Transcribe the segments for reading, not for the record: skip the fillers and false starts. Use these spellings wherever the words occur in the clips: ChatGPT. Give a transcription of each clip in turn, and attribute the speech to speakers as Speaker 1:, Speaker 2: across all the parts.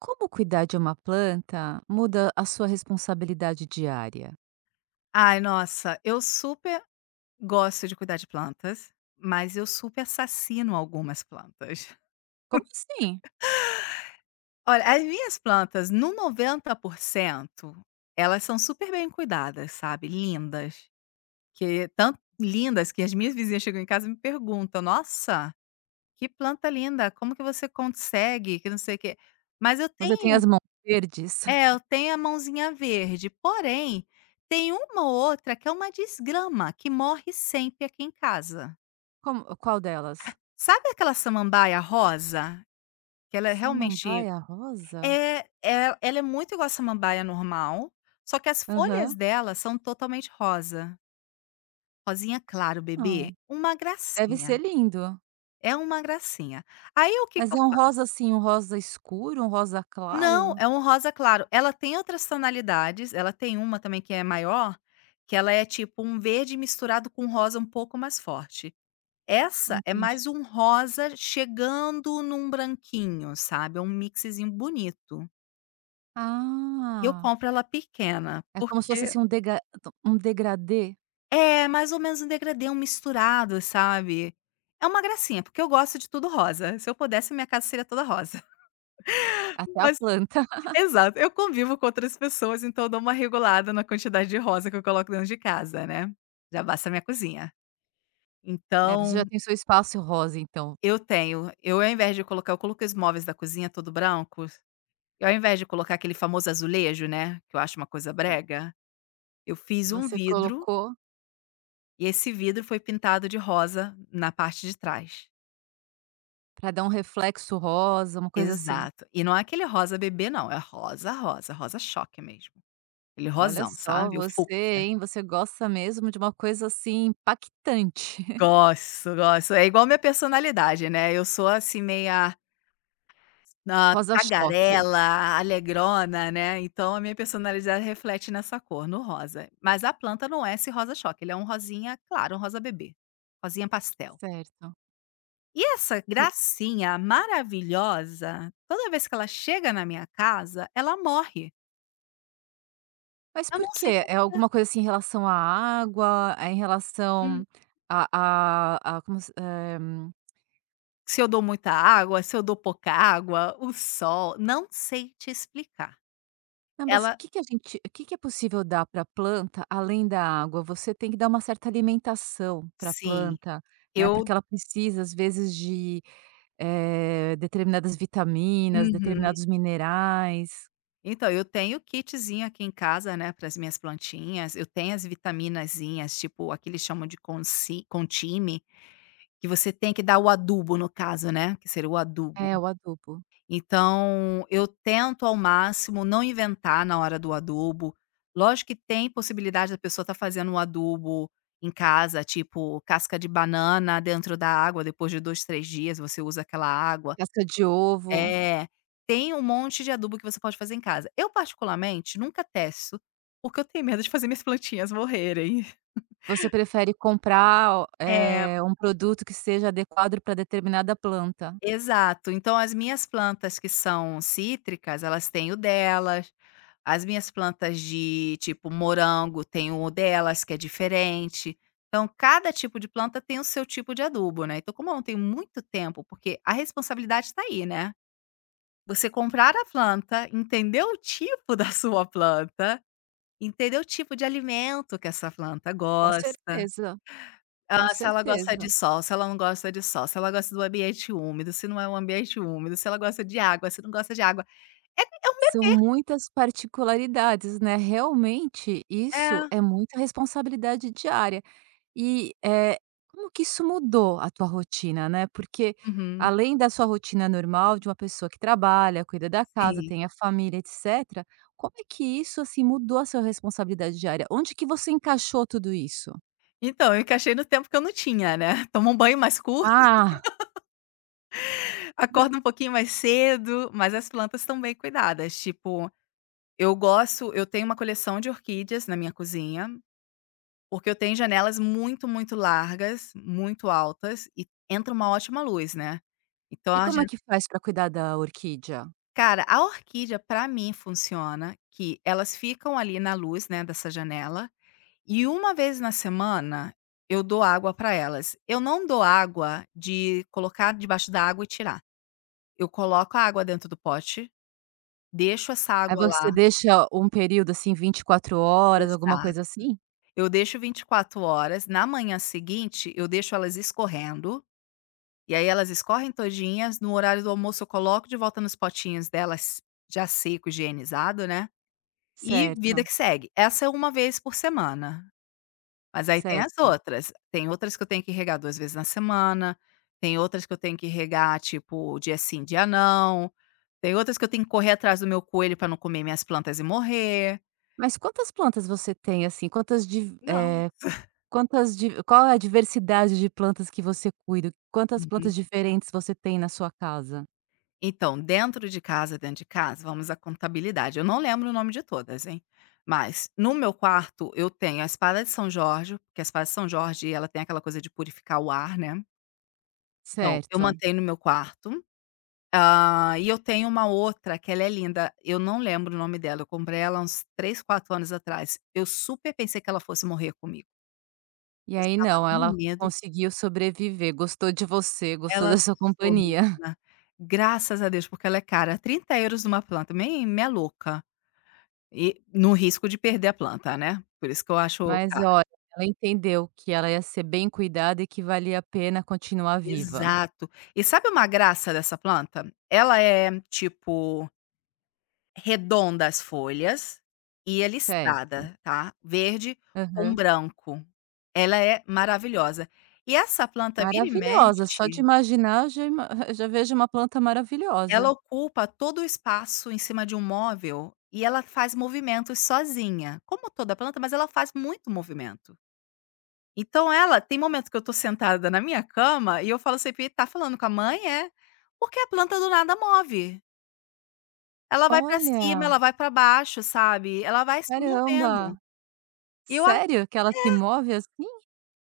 Speaker 1: Como cuidar de uma planta muda a sua responsabilidade diária?
Speaker 2: Ai, nossa, eu super gosto de cuidar de plantas, mas eu super assassino algumas plantas.
Speaker 1: Como assim?
Speaker 2: Olha, as minhas plantas, no 90%, elas são super bem cuidadas, sabe, lindas, que tanto lindas que as minhas vizinhas chegam em casa e me perguntam: "Nossa, que planta linda, como que você consegue?", que não sei o quê. Mas
Speaker 1: Você tem as mãos verdes?
Speaker 2: eu tenho a mãozinha verde, porém, tem uma ou outra que é uma desgrama, que morre sempre aqui em casa.
Speaker 1: Como qual delas?
Speaker 2: Sabe aquela samambaia rosa? Que ela é realmente
Speaker 1: Samambaia rosa?
Speaker 2: é é Ela é muito igual a samambaia normal, só que as folhas
Speaker 1: Aham.
Speaker 2: dela são totalmente rosa, rosinha claro bebê,
Speaker 1: Hã.
Speaker 2: uma
Speaker 1: Deve ser
Speaker 2: gracinha,
Speaker 1: lindo.
Speaker 2: é uma gracinha. Aí o que que
Speaker 1: Mas é
Speaker 2: eu
Speaker 1: um rosa,
Speaker 2: faço?
Speaker 1: assim, um rosa escuro, um rosa
Speaker 2: Não,
Speaker 1: claro?
Speaker 2: é um rosa claro, ela tem outras tonalidades, ela tem uma também que é maior, que ela é tipo um verde misturado com rosa um pouco mais forte. Essa é
Speaker 1: Entendi.
Speaker 2: mais um rosa chegando num branquinho, sabe, é um mixzinho bonito. E eu
Speaker 1: Ah,
Speaker 2: compro ela pequena,
Speaker 1: é como se fosse,
Speaker 2: porque
Speaker 1: assim, um dega um degradê
Speaker 2: é mais ou menos um degradê, um misturado, sabe. É uma gracinha, porque eu gosto de tudo rosa. Se eu pudesse, minha casa seria toda rosa.
Speaker 1: até a
Speaker 2: Mas
Speaker 1: planta.
Speaker 2: exato, eu convivo com outras pessoas, então eu dou uma regulada na quantidade de rosa que eu coloco dentro de casa, né. Já basta a minha cozinha.
Speaker 1: É, você
Speaker 2: Então,
Speaker 1: já tem seu espaço rosa, então.
Speaker 2: eu, ao invés de colocar, eu coloquei os móveis da cozinha todo brancos, e ao invés de colocar aquele famoso azulejo, né, que eu acho uma coisa
Speaker 1: É,
Speaker 2: brega, eu fiz um
Speaker 1: você
Speaker 2: vidro.
Speaker 1: colocou
Speaker 2: E esse vidro foi pintado de rosa na parte de trás.
Speaker 1: para dar um reflexo rosa, uma coisa assim.
Speaker 2: Exato. E não é aquele rosa bebê não, é rosa, rosa, rosa choque mesmo. Aquele
Speaker 1: Olha
Speaker 2: rosão,
Speaker 1: só
Speaker 2: sabe, o
Speaker 1: você,
Speaker 2: fúcsia.
Speaker 1: hein, você gosta mesmo de uma coisa, assim, impactante.
Speaker 2: Gosto, gosto. É igual minha personalidade, né, eu sou assim meia, ah,
Speaker 1: Rosa choque,
Speaker 2: tagarela, alegrona, né, então a minha personalidade reflete nessa cor, no rosa. Mas a planta não é esse rosa choque, ele é um rosinha claro, um rosa bebê, rosinha pastel.
Speaker 1: certo.
Speaker 2: E essa
Speaker 1: E
Speaker 2: gracinha maravilhosa, toda vez que ela chega na minha casa, ela morre.
Speaker 1: mas
Speaker 2: Eu
Speaker 1: por
Speaker 2: não sei
Speaker 1: quê?
Speaker 2: por
Speaker 1: É
Speaker 2: quê.
Speaker 1: alguma coisa, assim, em relação à água? É em
Speaker 2: Hum,
Speaker 1: relação a a como se eh,
Speaker 2: Se eu dou muita água, se eu dou pouca água, o sol, não sei te explicar.
Speaker 1: Não, mas
Speaker 2: Ela,
Speaker 1: o que que é possível dar para a planta além da água? Você tem que dar uma certa alimentação para a
Speaker 2: sim.
Speaker 1: planta, né, porque
Speaker 2: Eu,
Speaker 1: ela precisa, às vezes, de, determinadas vitaminas,
Speaker 2: uhum.
Speaker 1: determinados minerais.
Speaker 2: Então, eu tenho kitzinho aqui em casa, né, para as minhas plantinhas, eu tenho as vitaminazinhas, tipo, aqui eles chamam de consi Contime, que você tem que dar o adubo no caso, né, que seria o adubo.
Speaker 1: É, o adubo.
Speaker 2: Então, eu tento ao máximo não inventar na hora do adubo. Lógico que tem possibilidade da pessoa estar fazendo um adubo em casa, tipo casca de banana dentro da água, depois de 2, 3 dias você usa aquela água.
Speaker 1: Casca de ovo.
Speaker 2: É, tem um monte de adubo que você pode fazer em casa. Eu particularmente nunca testo, porque eu tenho medo de fazer minhas plantinhas morrerem.
Speaker 1: Você prefere comprar,
Speaker 2: É.
Speaker 1: um produto que seja adequado para determinada planta.
Speaker 2: Exato. Então as minhas plantas que são cítricas, elas têm o delas. As minhas plantas de, tipo, morango têm o delas, que é diferente. Então cada tipo de planta tem o seu tipo de adubo, né. Então como eu não tenho muito tempo, porque a responsabilidade está aí, né. Você comprar a planta, entender o tipo da sua planta, entender o tipo de alimento que essa planta
Speaker 1: Com
Speaker 2: gosta.
Speaker 1: certeza, com
Speaker 2: Ah, se ela gosta
Speaker 1: certeza.
Speaker 2: de sol, se ela não gosta de sol, se ela gosta do ambiente úmido, se não é um ambiente úmido, se ela gosta de água, se não gosta de água. É um
Speaker 1: São muitas particularidades, né, realmente
Speaker 2: bebê,
Speaker 1: isso
Speaker 2: é.
Speaker 1: é muita responsabilidade diária. E, como que isso mudou a tua rotina, né, porque
Speaker 2: Uhum.
Speaker 1: além da sua rotina normal de uma pessoa que trabalha, cuida da casa,
Speaker 2: Sim.
Speaker 1: tem a família, etcétera, como é que isso, assim, mudou a sua responsabilidade diária? Onde que você encaixou tudo isso?
Speaker 2: Então, eu encaixei no tempo que eu não tinha, né. Toma um banho mais curto,
Speaker 1: Ah,
Speaker 2: acorda um pouquinho mais cedo, mas as plantas estão bem cuidadas. Tipo, eu tenho uma coleção de orquídeas na minha cozinha, porque eu tenho janelas muito, muito largas, muito altas e entra uma ótima luz, né. Então
Speaker 1: e
Speaker 2: a
Speaker 1: como é que faz para cuidar da orquídea?
Speaker 2: Cara, a orquídea pra mim funciona que elas ficam ali na luz, né, dessa janela, e uma vez na semana eu dou água pra elas. Eu não dou água de colocar debaixo da água e tirar. Eu coloco a água dentro do pote, deixo essa
Speaker 1: Aí
Speaker 2: água lá.
Speaker 1: você deixa um período, assim, 24 horas, alguma
Speaker 2: Exato.
Speaker 1: coisa assim?
Speaker 2: Eu deixo 24 horas, na manhã seguinte eu deixo elas escorrendo, e aí elas escorrem todinhas, no horário do almoço eu coloco de volta nos potinhos delas já seco, higienizado, né. E vida
Speaker 1: Certo,
Speaker 2: que segue. Essa é uma vez por semana, mas aí tem as
Speaker 1: certo.
Speaker 2: outras. Tem outras que eu tenho que regar 2 vezes na semana, tem outras que eu tenho que regar, tipo, dia sim, dia não, tem outras que eu tenho que correr atrás do meu coelho para não comer minhas plantas e morrer.
Speaker 1: Mas quantas plantas você tem, assim? Quantas div eh,
Speaker 2: Nossa.
Speaker 1: quantas div Qual é a diversidade de plantas que você cuida? Quantas
Speaker 2: Uhum.
Speaker 1: plantas diferentes você tem na sua casa?
Speaker 2: Então, dentro de casa, vamos à contabilidade. Eu não lembro o nome de todas, hein, mas no meu quarto eu tenho a espada de São Jorge, porque a espada de São Jorge ela tem aquela coisa de purificar o ar, né. Então, eu
Speaker 1: Certo.
Speaker 2: mantenho no meu quarto. Ah, e eu tenho uma outra que ela é linda, eu não lembro o nome dela, eu comprei ela uns 3, 4 anos atrás. Eu super pensei que ela fosse morrer comigo,
Speaker 1: E
Speaker 2: eu
Speaker 1: aí
Speaker 2: estava
Speaker 1: não,
Speaker 2: no
Speaker 1: ela
Speaker 2: medo,
Speaker 1: conseguiu sobreviver, gostou de você, gostou
Speaker 2: ela
Speaker 1: da sua
Speaker 2: gostou
Speaker 1: companhia.
Speaker 2: menina, graças a Deus, porque ela é cara, 30 € numa planta, meio meia louca, e no risco de perder a planta, né, por isso que eu acho
Speaker 1: Mas
Speaker 2: cara.
Speaker 1: olha, ela entendeu que ela ia ser bem cuidada e que valia a pena continuar viva.
Speaker 2: Exato. E sabe uma graça dessa planta? Ela é tipo redonda as folhas e a
Speaker 1: Certo.
Speaker 2: listrada, tá, verde com
Speaker 1: Aham.
Speaker 2: branco. Ela é maravilhosa. E essa planta vira e
Speaker 1: Maravilhosa, só de
Speaker 2: mexe,
Speaker 1: imaginar já ima já vejo uma planta
Speaker 2: ela
Speaker 1: maravilhosa.
Speaker 2: ocupa todo o espaço em cima de um móvel e ela faz movimentos sozinha, como toda planta, mas ela faz muito movimento. Então ela tem momento que eu tô sentada na minha cama e eu falo sempre: "Tá falando com a mãe, é?" Porque a planta do nada move. Ela vai pra cima,
Speaker 1: Olha,
Speaker 2: ela vai pra baixo, sabe, ela vai se movendo.
Speaker 1: caramba.
Speaker 2: E eu
Speaker 1: Sério que ela se move assim?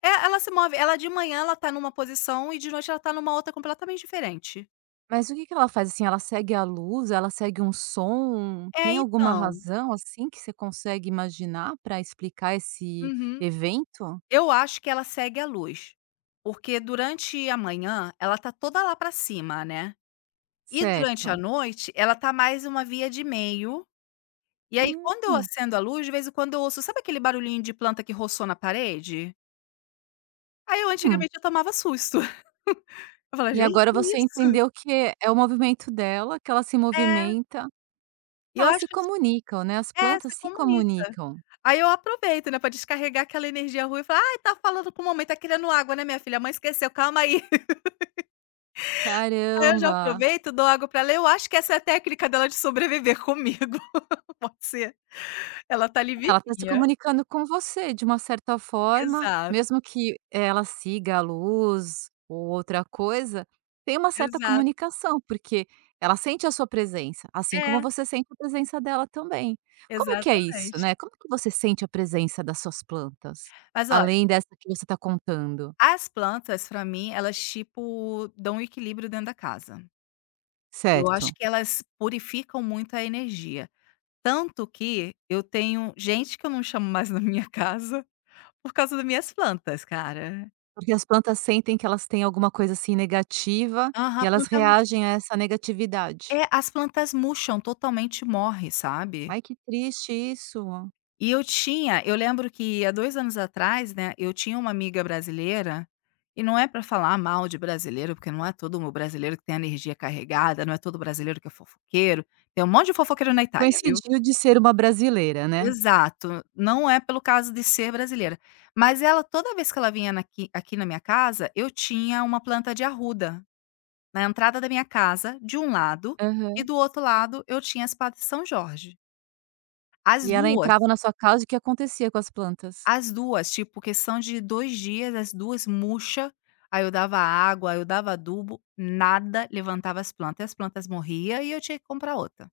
Speaker 2: É, ela se move. Ela de manhã ela tá numa posição e de noite ela tá numa outra completamente diferente.
Speaker 1: Mas o que que ela faz, assim, ela segue a luz, ela segue um som,
Speaker 2: É,
Speaker 1: tem alguma
Speaker 2: então.
Speaker 1: razão, assim, que você consegue imaginar para explicar esse
Speaker 2: Uhum.
Speaker 1: evento?
Speaker 2: Eu acho que ela segue a luz, porque durante a manhã ela tá toda lá pra cima, né. E durante a
Speaker 1: Certo.
Speaker 2: noite ela tá mais uma via de meio, e aí quando eu
Speaker 1: Hum.
Speaker 2: acendo a luz, de vez em quando eu ouço sabe aquele barulhinho de planta que roçou na parede? Aí eu
Speaker 1: Hum.
Speaker 2: antigamente eu tomava susto. Eu falava:
Speaker 1: E
Speaker 2: "Gente,
Speaker 1: agora
Speaker 2: que
Speaker 1: você
Speaker 2: isso?".
Speaker 1: entendeu que é o movimento dela, que ela se
Speaker 2: É,
Speaker 1: movimenta,
Speaker 2: e eu
Speaker 1: elas
Speaker 2: acho
Speaker 1: se comunicam, né, as
Speaker 2: É,
Speaker 1: plantas
Speaker 2: se
Speaker 1: se
Speaker 2: comunica.
Speaker 1: comunicam.
Speaker 2: Aí eu aproveito, né, pra descarregar aquela energia ruim e falar: "Ai, tá falando com mamãe, tá querendo água, né, minha filha? A mãe esqueceu, calma aí". Aí eu já
Speaker 1: Caramba,
Speaker 2: aproveito, dou água pra ela. Eu acho que essa é a técnica dela de sobreviver comigo, pode ser. Ela tá ali
Speaker 1: ela está se
Speaker 2: vivinha.
Speaker 1: comunicando com você de uma certa forma,
Speaker 2: Exato,
Speaker 1: mesmo que ela siga a luz ou outra coisa, tem uma certa
Speaker 2: exato.
Speaker 1: comunicação, porque ela sente a sua presença, assim como
Speaker 2: É,
Speaker 1: você sente a presença dela também. Como que é isso,
Speaker 2: exatamente.
Speaker 1: né, como que você sente a presença das suas plantas?
Speaker 2: Mas olha,
Speaker 1: Além dessa que você está contando,
Speaker 2: as plantas pra mim, elas tipo dão um equilíbrio dentro da casa. Eu acho
Speaker 1: certo?
Speaker 2: que elas purificam muito a energia. Tanto que eu tenho gente que eu não chamo mais na minha casa. Por causa das minhas plantas, cara.
Speaker 1: Porque as plantas sentem que elas têm alguma coisa, assim, negativa,
Speaker 2: Aham,
Speaker 1: e elas reagem a essa negatividade.
Speaker 2: as plantas murcham totalmente, morre, sabe.
Speaker 1: Ai, que triste isso.
Speaker 2: Eu lembro que há 2 anos atrás, né, eu tinha uma amiga brasileira, e não é pra falar mal de brasileiro, porque não é todo o brasileiro que tem a energia carregada, não é todo brasileiro que é fofoqueiro, tem um monte de fofoqueiro na Itália, viu.
Speaker 1: Coincidiu de ser uma brasileira, né.
Speaker 2: Exato, não é pelo caso de ser brasileira. Mas ela toda vez que ela vinha naqui aqui na minha casa, eu tinha uma planta de arruda. Na entrada da minha casa, de um lado, e
Speaker 1: Aham.
Speaker 2: do outro lado eu tinha a espada de São Jorge. As
Speaker 1: E ela
Speaker 2: duas,
Speaker 1: entrava na sua casa e o que acontecia com as plantas?
Speaker 2: as 2 tipo, questão de 2 dias, as 2 murcha, aí eu dava água, eu dava adubo, nada levantava as plantas, e as plantas morria e eu tinha que comprar outra.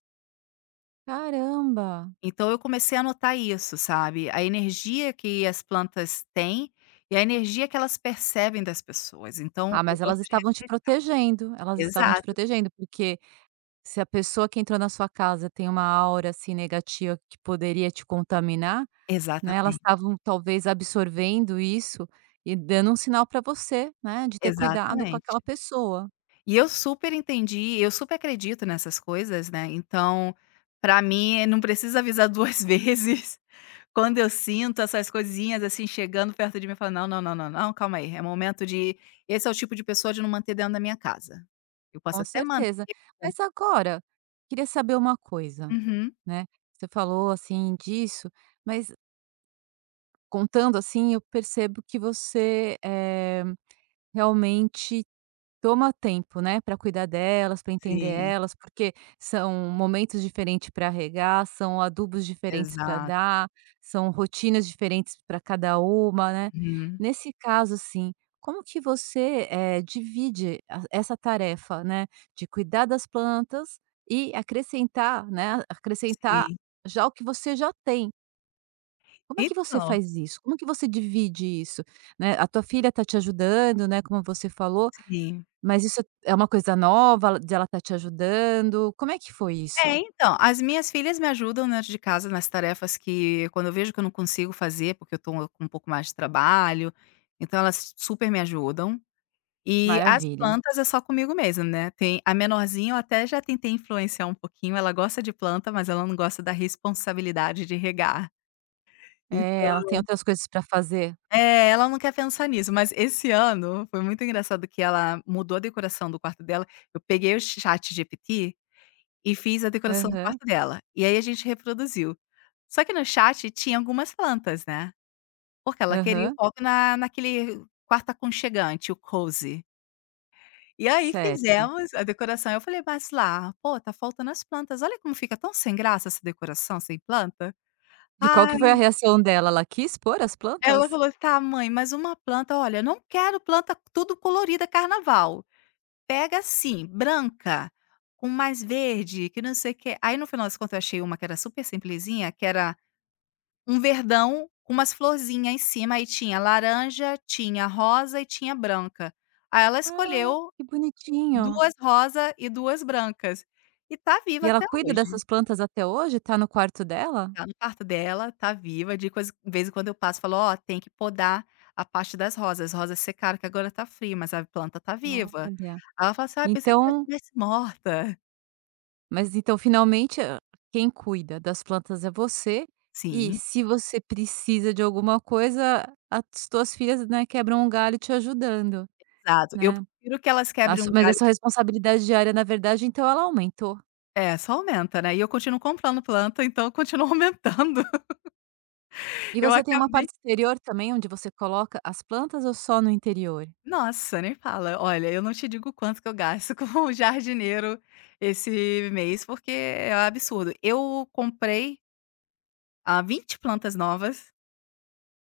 Speaker 1: Caramba!
Speaker 2: Então eu comecei a notar isso, sabe, a energia que as plantas têm e a energia que elas percebem das pessoas, então
Speaker 1: Ah,
Speaker 2: eu
Speaker 1: mas
Speaker 2: gosto
Speaker 1: elas
Speaker 2: de
Speaker 1: estavam te
Speaker 2: respe
Speaker 1: protegendo, elas estavam te
Speaker 2: exato,
Speaker 1: protegendo, porque se a pessoa que entrou na sua casa tem uma aura, assim, negativa que poderia te contaminar. Né, elas
Speaker 2: exatamente,
Speaker 1: estavam talvez absorvendo isso e dando um sinal para você, né, de ter cuidado com
Speaker 2: exatamente.
Speaker 1: aquela pessoa,
Speaker 2: E eu super entendi, eu super acredito nessas coisas, né, então, pra mim, não precisa avisar 2 vezes. Quando eu sinto essas coisinhas, assim, chegando perto de mim, eu falo: "Não, não, não, não, não, calma aí, é momento de". Esse é o tipo de pessoa de não manter dentro da minha casa. Eu posso
Speaker 1: com
Speaker 2: até manter.
Speaker 1: certeza. Mas agora, queria saber uma coisa,
Speaker 2: Uhum.
Speaker 1: né, você falou assim disso, mas contando assim eu percebo que você, realmente toma tempo, né, para cuidar delas, para entender
Speaker 2: Sim,
Speaker 1: elas, porque são momentos diferentes para regar, são adubos diferentes para
Speaker 2: exato.
Speaker 1: dar, são rotinas diferentes para cada uma, né.
Speaker 2: Uhum.
Speaker 1: Nesse caso, assim, como que você, divide a essa tarefa, né, de cuidar das plantas e acrescentar, né, acrescentar
Speaker 2: Sim.
Speaker 1: já o que você já tem. Como é que você
Speaker 2: Então,
Speaker 1: faz isso? Como que você divide isso, né? A tua filha está te ajudando, né, como você falou,
Speaker 2: sim.
Speaker 1: mas isso é uma coisa nova de ela tá te ajudando? Como é que foi isso?
Speaker 2: É, então, as minhas filhas me ajudam dentro de casa nas tarefas que quando eu vejo que eu não consigo fazer, porque eu tô com um pouco mais de trabalho, então elas super me ajudam. E as
Speaker 1: Maravilha.
Speaker 2: plantas é só comigo mesma, né, tem a menorzinha eu até já tentei influenciar um pouquinho, ela gosta de planta, mas ela não gosta da responsabilidade de regar.
Speaker 1: É, ela
Speaker 2: Então
Speaker 1: tem outras coisas pra fazer.
Speaker 2: É, ela não quer pensar nisso, mas esse ano foi muito engraçado que ela mudou a decoração do quarto dela, eu peguei o ChatGPT e fiz a decoração do
Speaker 1: Aham,
Speaker 2: quarto dela. E aí a gente reproduziu. Só que no chat tinha algumas plantas, né, porque ela queria o
Speaker 1: aham,
Speaker 2: foco na naquele quarto aconchegante, o cozy. E aí
Speaker 1: certo.
Speaker 2: fizemos a decoração, eu falei: "Mas lá, pô, tá faltando as plantas, olha como fica tão sem graça essa decoração sem planta".
Speaker 1: E qual
Speaker 2: Ai,
Speaker 1: que foi a reação dela? Ela quis pôr as
Speaker 2: ela
Speaker 1: plantas?
Speaker 2: falou: "Tá mãe, mas uma planta, olha, eu não quero planta tudo colorida carnaval, pega assim, branca, com mais verde, que não sei o quê". Aí no final das contas eu achei uma que era super simplesinha, que era um verdão com umas florzinhas em cima, aí tinha laranja, tinha rosa e tinha branca. Aí ela
Speaker 1: Ah,
Speaker 2: escolheu
Speaker 1: que bonitinho.
Speaker 2: 2 rosa e 2 brancas, e tá viva
Speaker 1: E ela
Speaker 2: até
Speaker 1: cuida
Speaker 2: hoje.
Speaker 1: dessas plantas até hoje? Tá no quarto dela?
Speaker 2: Tá no quarto dela, tá viva, de coisa vez em quando eu passo e falo: "Ó, tem que podar a parte das rosas, as rosas secaram que agora tá frio, mas a planta tá viva".
Speaker 1: Olha,
Speaker 2: Aí ela fala assim: "Ai, pensei que já
Speaker 1: então
Speaker 2: estivesse morta".
Speaker 1: mas então finalmente, hã, quem cuida das plantas é você, e
Speaker 2: Sim,
Speaker 1: se você precisa de alguma coisa, as tuas filhas, né, quebram um galho te ajudando.
Speaker 2: exato. Eu
Speaker 1: Né,
Speaker 2: prefiro que elas quebrem
Speaker 1: assu
Speaker 2: um
Speaker 1: mas a
Speaker 2: galho.
Speaker 1: sua responsabilidade diária, na verdade, então ela aumentou.
Speaker 2: É, só aumenta, né, e eu continuo comprando planta, então eu continuo aumentando.
Speaker 1: E
Speaker 2: Eu
Speaker 1: você tem uma
Speaker 2: acabei
Speaker 1: parte exterior também onde você coloca as plantas ou só no interior?
Speaker 2: Nossa, nem fala. Olha, eu não te digo o quanto que eu gasto com o jardineiro esse mês, porque é um absurdo. Eu comprei, 20 plantas novas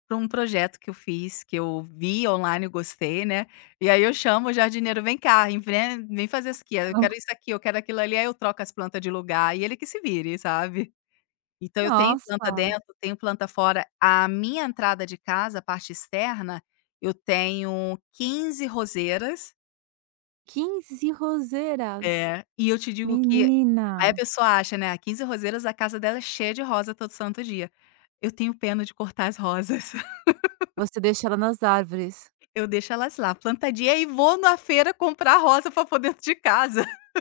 Speaker 2: para um projeto que eu fiz, que eu vi online e gostei, né, e aí eu chamo o jardineiro: "Vem cá, inven vem fazer isso aqui, eu
Speaker 1: São.
Speaker 2: quero isso aqui, eu quero aquilo ali", aí eu troco as plantas de lugar e ele que se vire, sabe. Então eu tenho planta
Speaker 1: Nossa,
Speaker 2: dentro, tenho planta fora. A minha entrada de casa, a parte externa, eu tenho 15 roseiras.
Speaker 1: 15 roseiras,
Speaker 2: É, e eu te digo que aí a
Speaker 1: menina,
Speaker 2: pessoa acha, né, a, 15 roseiras, a casa dela é cheia de rosa todo santo dia. Eu tenho pena de cortar as rosas.
Speaker 1: você deixa ela nas árvores.
Speaker 2: Eu deixo elas lá plantadinha e vou na feira comprar rosa pra pôr dentro de casa.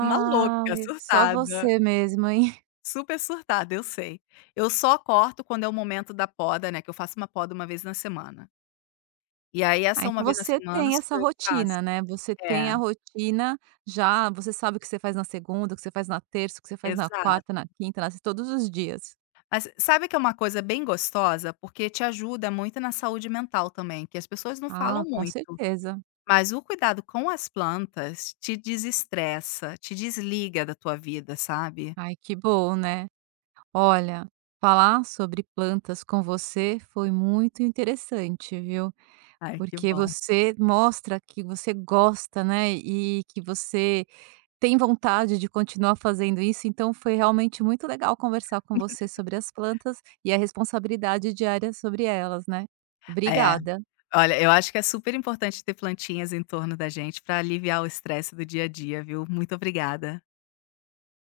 Speaker 2: Uma louca,
Speaker 1: só
Speaker 2: surtada,
Speaker 1: você mesmo, hein.
Speaker 2: super surtada, eu sei. Eu só corto quando é o momento da poda, né, que eu faço uma poda uma vez na semana. E aí
Speaker 1: Ah,
Speaker 2: essa uma
Speaker 1: então
Speaker 2: vez na
Speaker 1: você
Speaker 2: semana
Speaker 1: tem essa
Speaker 2: sou eu que faço.
Speaker 1: rotina, né, você tem
Speaker 2: É,
Speaker 1: a rotina já, você sabe o que você faz na segunda, o que você faz na terça, o que você faz na
Speaker 2: exato.
Speaker 1: quarta, na quinta, na sexta, todos os dias.
Speaker 2: Mas sabe que é uma coisa bem gostosa? Porque te ajuda muito na saúde mental também, que as pessoas não falam
Speaker 1: Ah, com
Speaker 2: muito.
Speaker 1: certeza.
Speaker 2: Mas o cuidado com as plantas te desestressa, te desliga da tua vida, sabe?
Speaker 1: Ai, que bom, né? Olha, falar sobre plantas com você foi muito interessante, viu?
Speaker 2: Ai, que
Speaker 1: Porque
Speaker 2: bom.
Speaker 1: você mostra que você gosta, né? E que você tem vontade de continuar fazendo isso. Então, foi realmente muito legal conversar com você sobre as plantas e a responsabilidade diária sobre elas, né?
Speaker 2: É,
Speaker 1: Obrigada.
Speaker 2: olha, eu acho que é super importante ter plantinhas em torno da gente para aliviar o estresse do dia a dia, viu? Muito obrigada.